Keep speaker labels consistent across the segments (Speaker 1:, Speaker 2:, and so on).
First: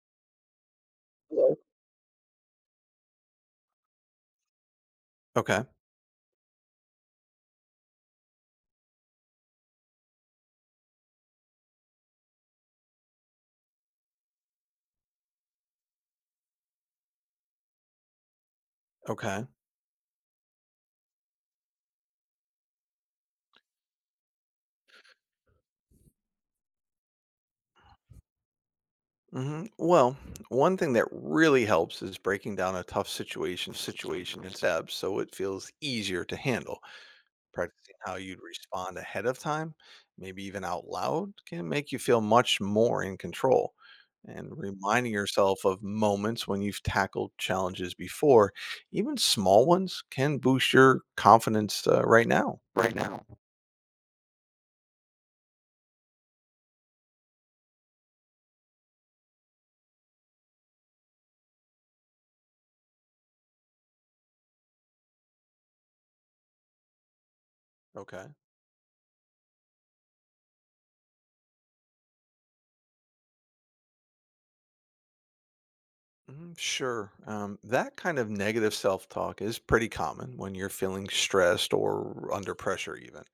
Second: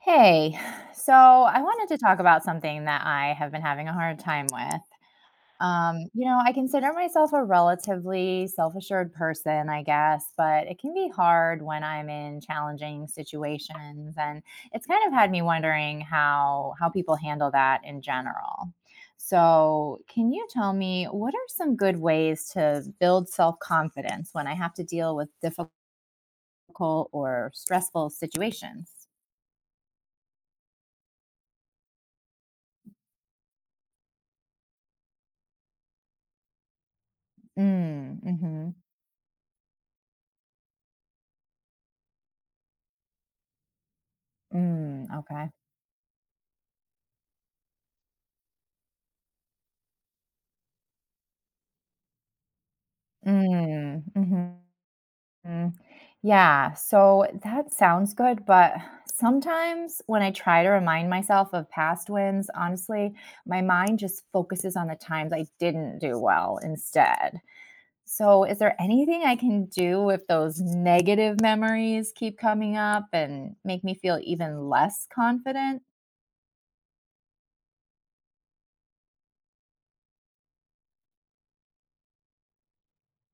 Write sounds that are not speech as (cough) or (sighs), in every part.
Speaker 1: Hey, so
Speaker 2: Hello.
Speaker 1: I wanted to talk about something that I have been having a hard time with.
Speaker 2: Okay.
Speaker 1: You know, I consider myself a relatively self assured person, I guess, but it can be hard when I'm in challenging situations. And it's kind of had me wondering how people handle that in general.
Speaker 2: Okay.
Speaker 1: So, can you tell me what are some good ways to build self confidence when I have to deal with difficult or stressful situations?
Speaker 2: Hmm. Well, one thing that really helps is breaking down a tough situation in steps so it feels easier to handle. Practicing how
Speaker 1: Mm.
Speaker 2: you'd
Speaker 1: Hmm.
Speaker 2: respond ahead of time, maybe even out loud, can make you feel much more in control. And
Speaker 1: Mm,
Speaker 2: reminding
Speaker 1: okay.
Speaker 2: yourself of moments when you've tackled challenges before, even small ones, can boost your confidence right now. Right now.
Speaker 1: Mm, mhm. Yeah, so that sounds good, but sometimes when I try to remind myself of past wins, honestly, my mind just focuses on the times I didn't do well instead.
Speaker 2: Okay.
Speaker 1: So, is there anything I can do if those negative memories keep coming up and make me feel even less confident?
Speaker 2: Mhm. Sure. That kind of negative self talk is pretty common when you're feeling stressed or under pressure, even.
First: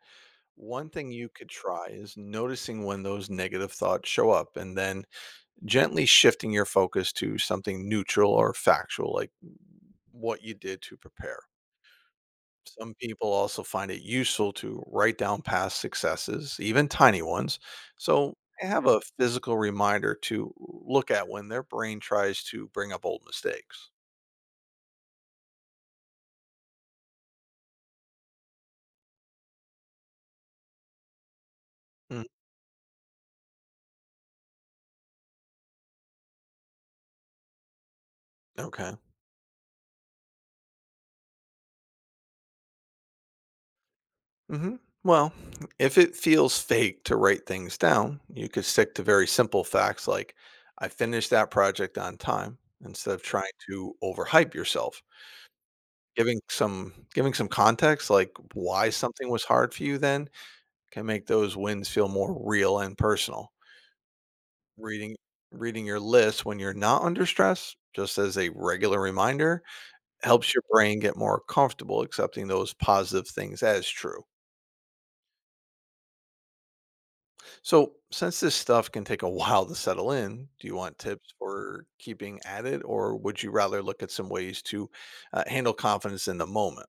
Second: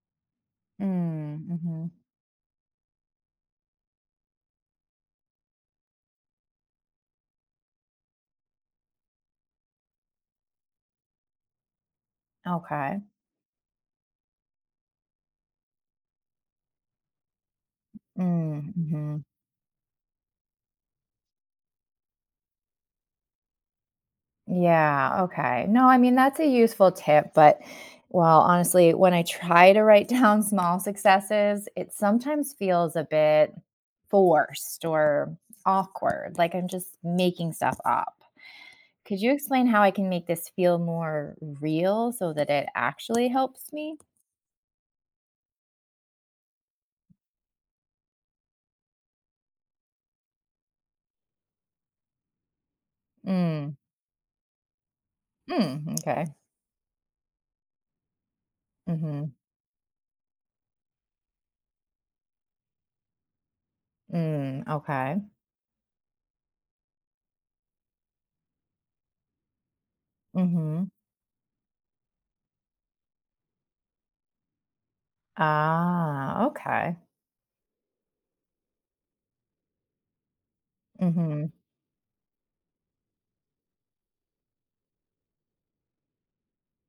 Speaker 2: One thing you
Speaker 1: Mm.
Speaker 2: could try
Speaker 1: Hmm.
Speaker 2: is noticing when those negative thoughts show up and then gently shifting your focus to something neutral or factual, like what you did to prepare. Some
Speaker 1: Okay.
Speaker 2: people also find it useful to write down past successes, even tiny ones. So they
Speaker 1: Mm,
Speaker 2: have a
Speaker 1: hmm.
Speaker 2: physical reminder to look at when their brain tries to bring up old mistakes.
Speaker 1: Yeah, okay. No, I mean, that's a useful tip, but well, honestly, when I try to write (laughs) down small successes, it
Speaker 2: Mm.
Speaker 1: sometimes feels a bit forced or awkward, like I'm just making stuff up.
Speaker 2: Okay.
Speaker 1: Could you explain how I can make this feel more real so that it actually helps me?
Speaker 2: Hmm. Well, if it feels fake to write things down, you could stick to very simple facts like, I finished that project on time instead of trying
Speaker 1: Mm.
Speaker 2: to overhype yourself.
Speaker 1: Mm, okay.
Speaker 2: Giving some context like why something
Speaker 1: Mhm.
Speaker 2: was hard for you then can make those wins feel more real and personal.
Speaker 1: Mm,
Speaker 2: Reading
Speaker 1: okay.
Speaker 2: reading your list when you're not under stress, just as a regular reminder, helps your
Speaker 1: Mhm.
Speaker 2: brain get more comfortable accepting those positive things as true.
Speaker 1: Ah, okay.
Speaker 2: So, since this stuff can take a while to settle in, do you want tips
Speaker 1: Mhm.
Speaker 2: for keeping at it, or would you rather look at some ways to handle confidence in the moment?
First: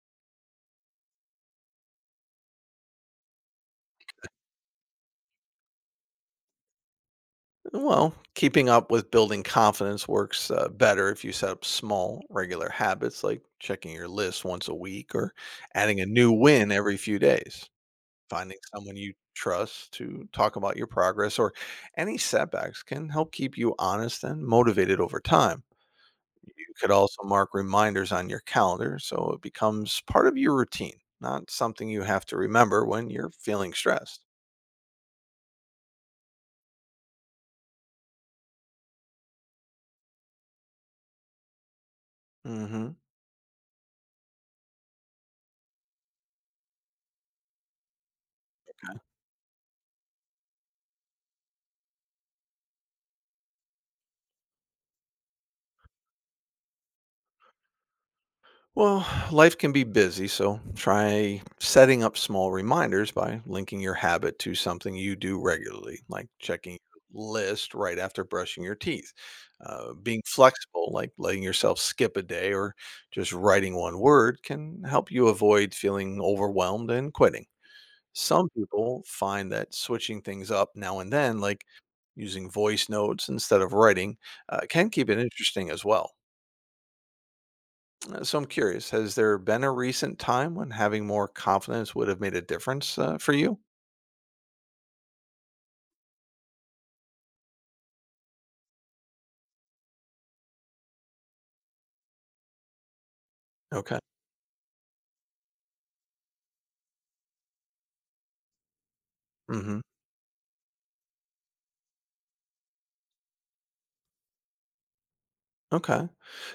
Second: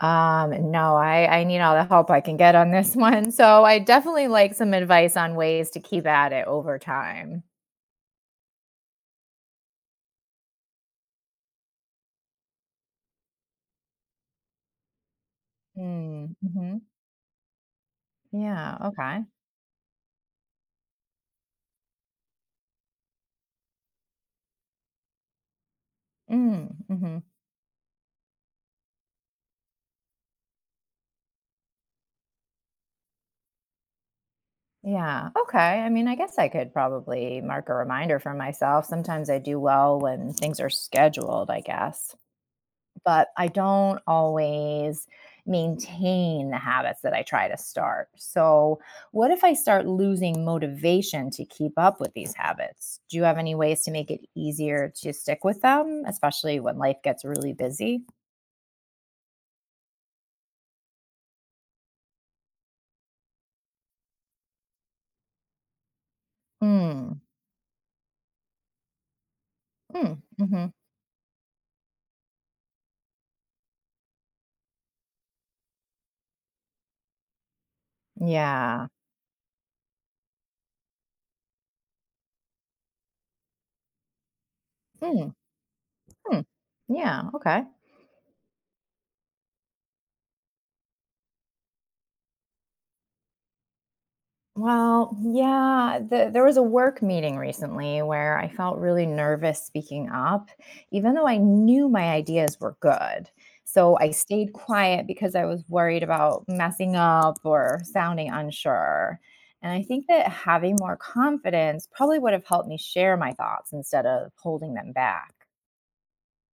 Speaker 1: No, I need all the help I can get on this (laughs) one. So I definitely like some advice on ways to keep at it over time.
Speaker 2: Well, keeping up with building confidence works better if you set up small, regular habits like checking your list once a week or adding a new
Speaker 1: Mm,
Speaker 2: win
Speaker 1: mhm.
Speaker 2: every few days. Finding
Speaker 1: Yeah,
Speaker 2: someone you
Speaker 1: okay.
Speaker 2: trust to talk about your progress or any setbacks can help keep you honest and motivated over time.
Speaker 1: Mm,
Speaker 2: You could also
Speaker 1: mhm.
Speaker 2: mark reminders on your calendar so it becomes part of your routine, not something you have to remember when you're feeling stressed.
Speaker 1: Yeah, okay. I mean, I guess I could probably mark a reminder for myself. Sometimes I do well when things are scheduled, I guess,
Speaker 2: Hmm.
Speaker 1: but I don't always maintain the habits that I try to start. So, what if I start losing motivation to keep up with these habits? Do you have any ways to make it easier to stick with them, especially when life gets really busy?
Speaker 2: Well, (sighs) life can be busy, so try setting up small reminders by linking your habit to something you do regularly, like checking
Speaker 1: Hmm.
Speaker 2: your list right after brushing your teeth,
Speaker 1: Hmm.
Speaker 2: being
Speaker 1: Hmm.
Speaker 2: flexible, like letting yourself skip a day or just writing one word, can help you avoid feeling overwhelmed and quitting. Some
Speaker 1: Yeah.
Speaker 2: people find that switching things up now and then, like using voice notes instead of writing, can keep it
Speaker 1: Hmm.
Speaker 2: interesting as well.
Speaker 1: Hmm. Yeah. Okay.
Speaker 2: So I'm curious, has there been a recent time when having more confidence would have made a difference for you?
Speaker 1: Well, yeah, there was a work meeting recently where I felt really nervous speaking up, even though I knew my ideas were good. So
Speaker 2: Okay.
Speaker 1: I stayed quiet because I was worried about messing up or sounding unsure. And
Speaker 2: Hmm.
Speaker 1: I think that having more confidence probably would have helped me share my thoughts instead of holding them back.
Speaker 2: Okay.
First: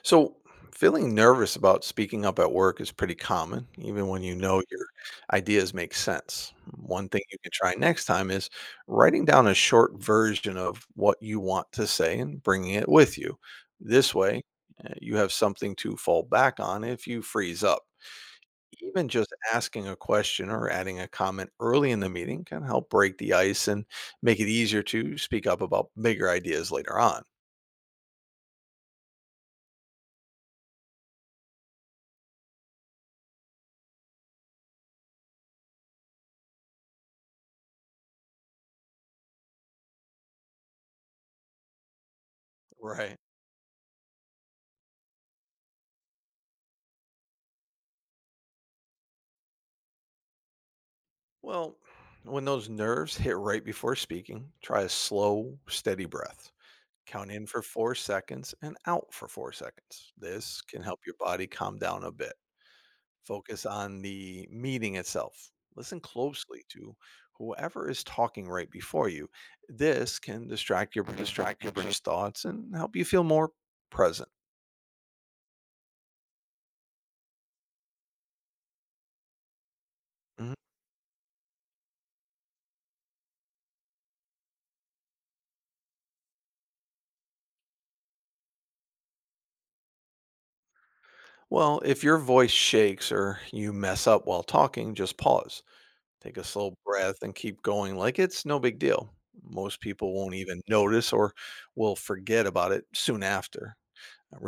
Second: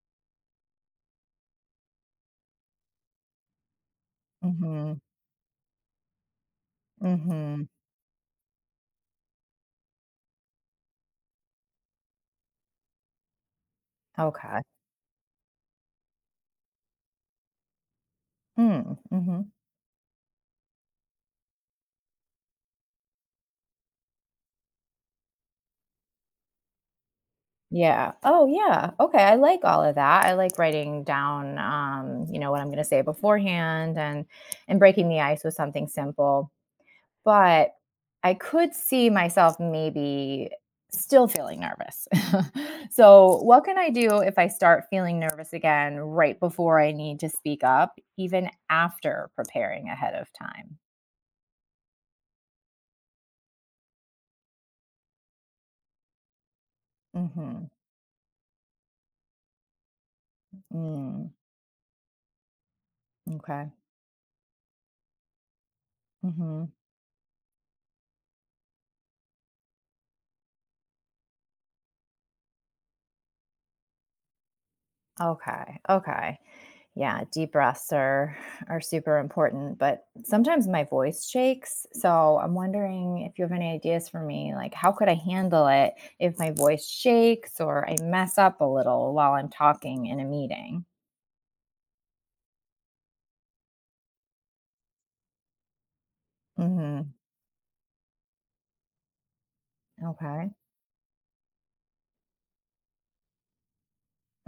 Speaker 2: So feeling nervous about speaking up at work is pretty common, even when you know your
Speaker 1: Mm-hmm.
Speaker 2: ideas make sense. One thing you can
Speaker 1: Mm-hmm.
Speaker 2: try next time is writing down a short version of what you want to say and bringing it with you. This way,
Speaker 1: Okay.
Speaker 2: you have something to fall back on if you freeze up.
Speaker 1: Hmm.
Speaker 2: Even just
Speaker 1: Mm-hmm.
Speaker 2: asking a question or adding a comment early in the meeting can help break the ice and make it easier to speak up about bigger ideas later on.
Speaker 1: Yeah. Oh, yeah. Okay. I like all of that. I like writing down, you know, what I'm going to say beforehand, and breaking the ice with something simple. But I could see myself maybe still feeling nervous. (laughs)
Speaker 2: Right.
Speaker 1: So, what can I do if I start feeling nervous again right before I need to speak up, even after preparing ahead of time?
Speaker 2: Well, when those nerves hit right before speaking, try a slow, steady breath. Count in for
Speaker 1: Mhm.
Speaker 2: 4 seconds and out for 4 seconds. This can help your
Speaker 1: Mm,
Speaker 2: body calm down a bit. Focus
Speaker 1: okay.
Speaker 2: on the meeting itself. Listen closely
Speaker 1: Mhm.
Speaker 2: to whoever is talking right before you. This can distract your brain from thoughts and help you feel more present.
Speaker 1: Okay. Okay. Yeah, deep breaths are super important, but
Speaker 2: Mhm.
Speaker 1: sometimes my voice shakes. So I'm wondering if you have any ideas for me, like how could I handle it if my voice shakes or I mess up a little while I'm talking in a meeting?
Speaker 2: Well, if your voice shakes or you mess up while talking, just pause. Take a slow
Speaker 1: Mhm.
Speaker 2: breath and keep going like it's no big deal. Most people won't
Speaker 1: Okay.
Speaker 2: even notice or will forget about it soon after.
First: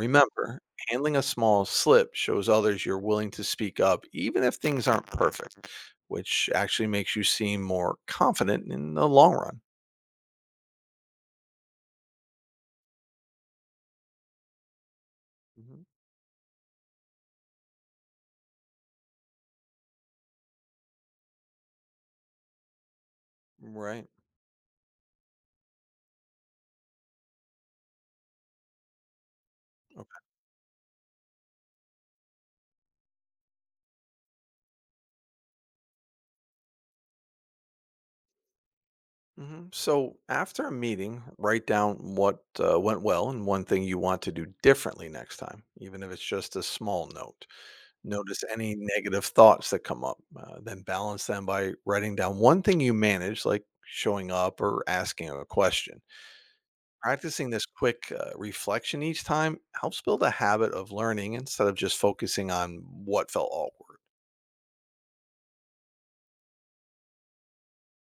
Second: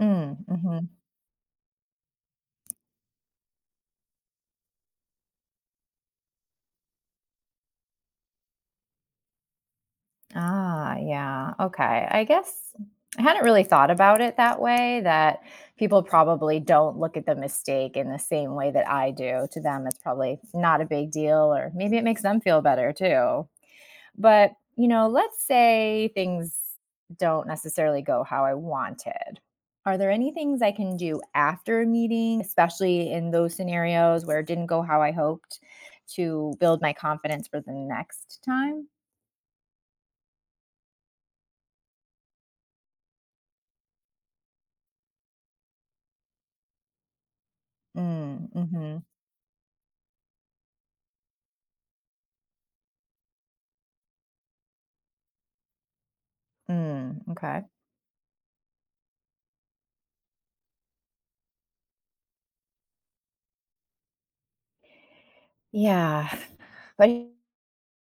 Speaker 1: Mm, mhm.
Speaker 2: handling a small slip shows others you're willing to speak up, even if things aren't perfect, which actually makes you seem more confident in the long run.
Speaker 1: Ah, yeah. Okay. I guess I hadn't really thought about it that way, that
Speaker 2: Mhm.
Speaker 1: people probably don't look at the mistake in the same way that I do. To them, it's probably not a big deal, or maybe it makes them feel better too.
Speaker 2: Right.
Speaker 1: But, you know, let's say things don't necessarily go how I wanted. Are there
Speaker 2: Okay.
Speaker 1: any things I can do after a meeting, especially in those scenarios where it didn't go how I hoped, to build my confidence for the next time?
Speaker 2: Hmm. So after a meeting, write down what went well and one thing you want to do differently next time, even if it's just a small note. Notice
Speaker 1: Mm.
Speaker 2: any
Speaker 1: Hmm.
Speaker 2: negative thoughts that come up, then balance them by writing down one thing you manage, like showing up or asking a question.
Speaker 1: Mm,
Speaker 2: Practicing
Speaker 1: okay.
Speaker 2: this quick reflection each time helps build a habit of learning instead of just focusing on what felt awkward.
Speaker 1: Yeah. (laughs) (sighs) But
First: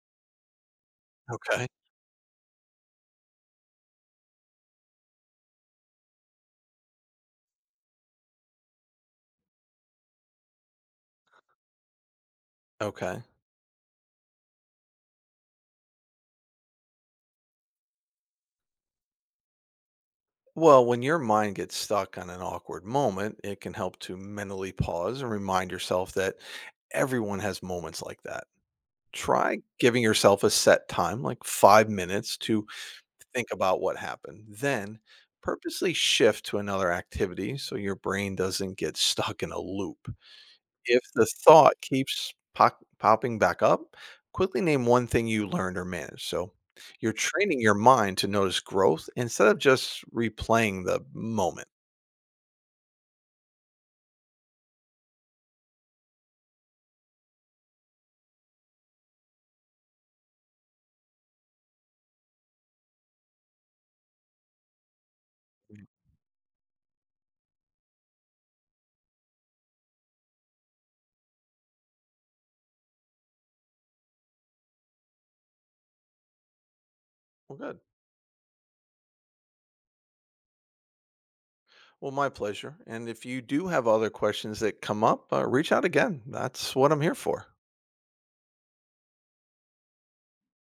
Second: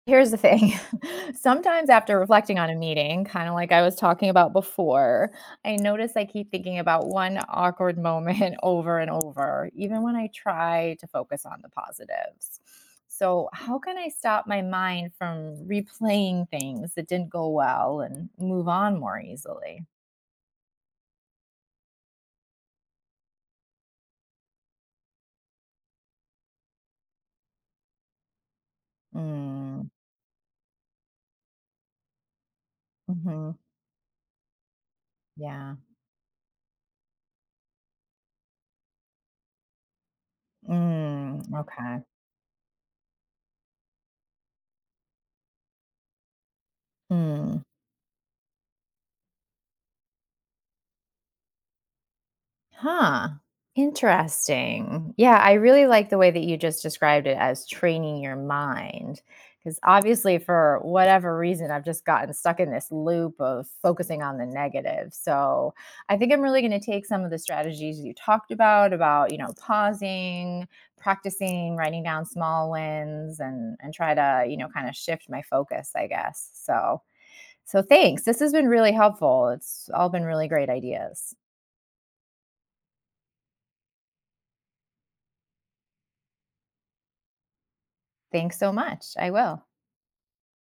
Speaker 1: here's the thing. (laughs)
Speaker 2: Okay.
Speaker 1: Sometimes after reflecting on a meeting, kind of like I was talking about before, I notice I keep thinking about one awkward moment (laughs) over and over, even when I try to focus on the positives.
Speaker 2: Okay.
Speaker 1: So, how can I stop my mind from replaying things that didn't go well and move on more easily?
Speaker 2: Well, when your mind gets stuck on an awkward moment, it can help to mentally pause and remind yourself that everyone has moments like that. Try
Speaker 1: Mm.
Speaker 2: giving yourself a set time, like 5 minutes, to think
Speaker 1: Hmm.
Speaker 2: about what happened. Then
Speaker 1: Yeah.
Speaker 2: purposely shift to another activity so your brain doesn't get (laughs) stuck in a loop. If the
Speaker 1: Mm,
Speaker 2: thought
Speaker 1: okay.
Speaker 2: keeps popping back up, quickly name one thing you learned or managed. So you're training
Speaker 1: Mm.
Speaker 2: your mind to notice growth instead of just replaying the moment.
Speaker 1: Huh, interesting. Yeah, I really like the way that you just described it as training your mind. Because obviously, for whatever reason, I've just gotten stuck in this loop of focusing on the negative. So I think I'm really going to take some of the strategies you talked about, you know, pausing, practicing, writing down small wins, and try to, you know, kind of shift my focus, I guess. So
Speaker 2: Well, good.
Speaker 1: thanks. This has been really helpful. It's all been really great ideas.
Speaker 2: Well, my pleasure. And if you do have other questions that come up, reach out again. That's what I'm here for.
Speaker 1: Thanks so much. I will.